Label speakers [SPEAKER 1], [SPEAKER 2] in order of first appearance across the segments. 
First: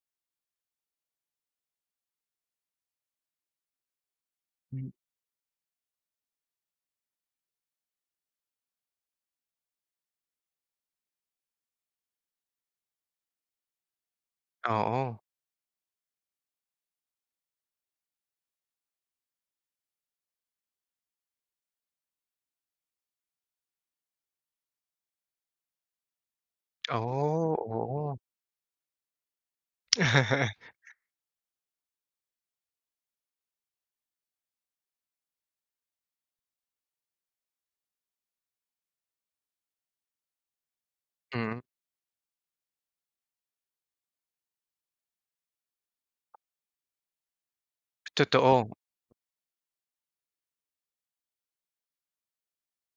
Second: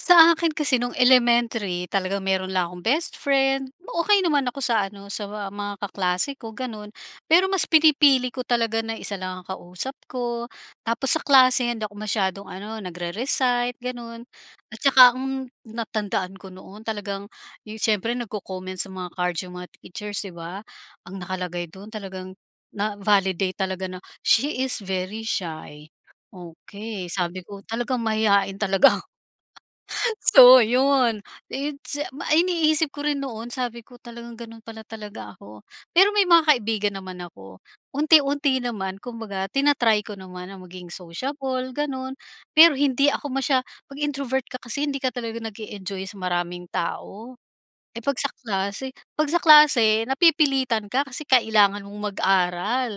[SPEAKER 1] Sa akin kasi nung elementary talagang meron lang akong bestfriend, okey naman ako sa
[SPEAKER 2] Hmm.
[SPEAKER 1] ano sa mga kaklase ko ganun. Pero mas pinipili ko talaga na isa lang ang kausap ko, tapos sa klase hindi ako masyadong ano nagre-recite ganun at tsaka,
[SPEAKER 2] Oo.
[SPEAKER 1] mm, ang natandaan ko noon talagang yung siyempre nagko-comments sa mga card yung mga teachers di ba? Ang nakalagay dun talagang na-validate talaga na, "She is very shy". Okey, sabi
[SPEAKER 2] Oh,
[SPEAKER 1] ko talagang
[SPEAKER 2] oo.
[SPEAKER 1] mahiyain talaga. So yun, its ma iniisip ko rin noon sabi ko talagang ganun pala talaga ako. Pero may mga kaibigan naman ako. Unti-unti naman kumbaga tina-try ko naman na maging
[SPEAKER 2] Mm.
[SPEAKER 1] sociable ganun, pero hindi ako masya pag introvert ka kasi hindi ka talaga nag-e-enjoy sa maraming tao. Eh, pag sa
[SPEAKER 2] Totoo.
[SPEAKER 1] klase pag sa klase napipilitan ka kasi kailangan mong mag-aral.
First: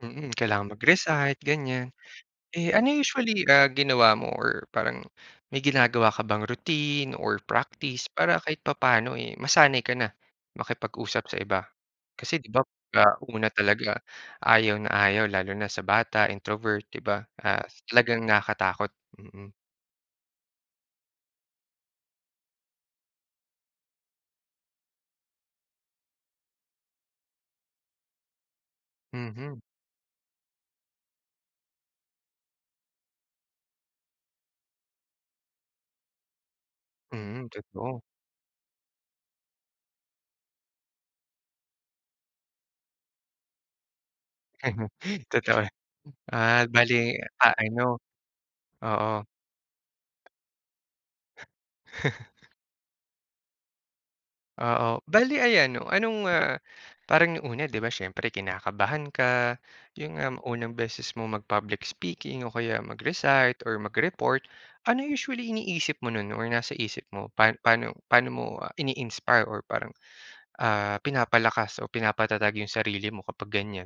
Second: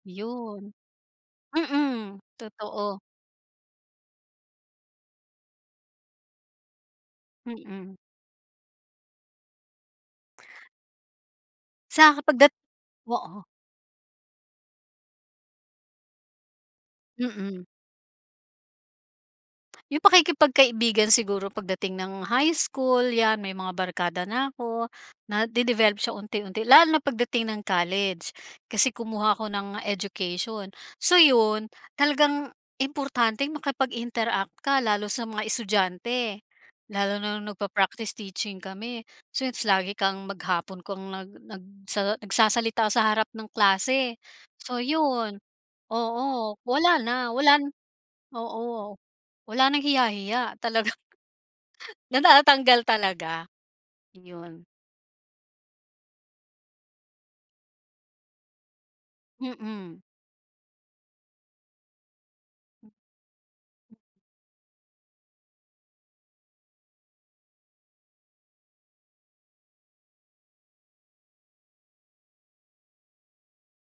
[SPEAKER 2] Mm, kailangan
[SPEAKER 1] Yun.
[SPEAKER 2] mag-recite, ganyan,
[SPEAKER 1] Mm,
[SPEAKER 2] eh, ano
[SPEAKER 1] totoo.
[SPEAKER 2] usually, ah, ginawa mo or parang may ginagawa ka bang routine or
[SPEAKER 1] Mm.
[SPEAKER 2] practice para kahit papaano, eh, masanay ka na makipag-usap sa iba?
[SPEAKER 1] Saka
[SPEAKER 2] Kasi di
[SPEAKER 1] pagdat
[SPEAKER 2] ba ah,
[SPEAKER 1] oo.
[SPEAKER 2] una talaga ayaw na ayaw lalo na sa bata introvert di ba, ah,
[SPEAKER 1] Mm.
[SPEAKER 2] talagang nakatakot, mm.
[SPEAKER 1] Yung pakikipagkaibigan siguro pagdating ng high school yan may mga barkada na ako, nade-develop siya unti-unti lalo na pagdating ng college. Kasi kumuha ako
[SPEAKER 2] Mhm.
[SPEAKER 1] ng education. So yun, talagang importanteng makipag-interact ka, lalo sa mga estudyante, lalo na
[SPEAKER 2] Mm,
[SPEAKER 1] nung
[SPEAKER 2] totoo.
[SPEAKER 1] nagpa-practice teaching kami. So its lagi kang maghapon kang nag nag nagsa nagsasalita sa harap ng klase. So yun
[SPEAKER 2] Totoo.
[SPEAKER 1] oo,
[SPEAKER 2] Ah,
[SPEAKER 1] wala na,
[SPEAKER 2] bale, ah,
[SPEAKER 1] wala na
[SPEAKER 2] ano,
[SPEAKER 1] oo
[SPEAKER 2] oo.
[SPEAKER 1] wala nang hiya-hiya, talagang natatatanggal talaga. Yun.
[SPEAKER 2] Oo, bale ayan 'no, anong, ah, parang nung una di ba siyempre kinakabahan ka,
[SPEAKER 1] Mm.
[SPEAKER 2] yun nga unang beses mo mag-public speaking o kaya mag-recite or mag-report. Ano usually iniisip mo nun or nasa isip mo pa paano paano mo, ah, ini-inspire or parang, ah, pinapalakas o pinapatatag yung sarili mo kapag ganyan?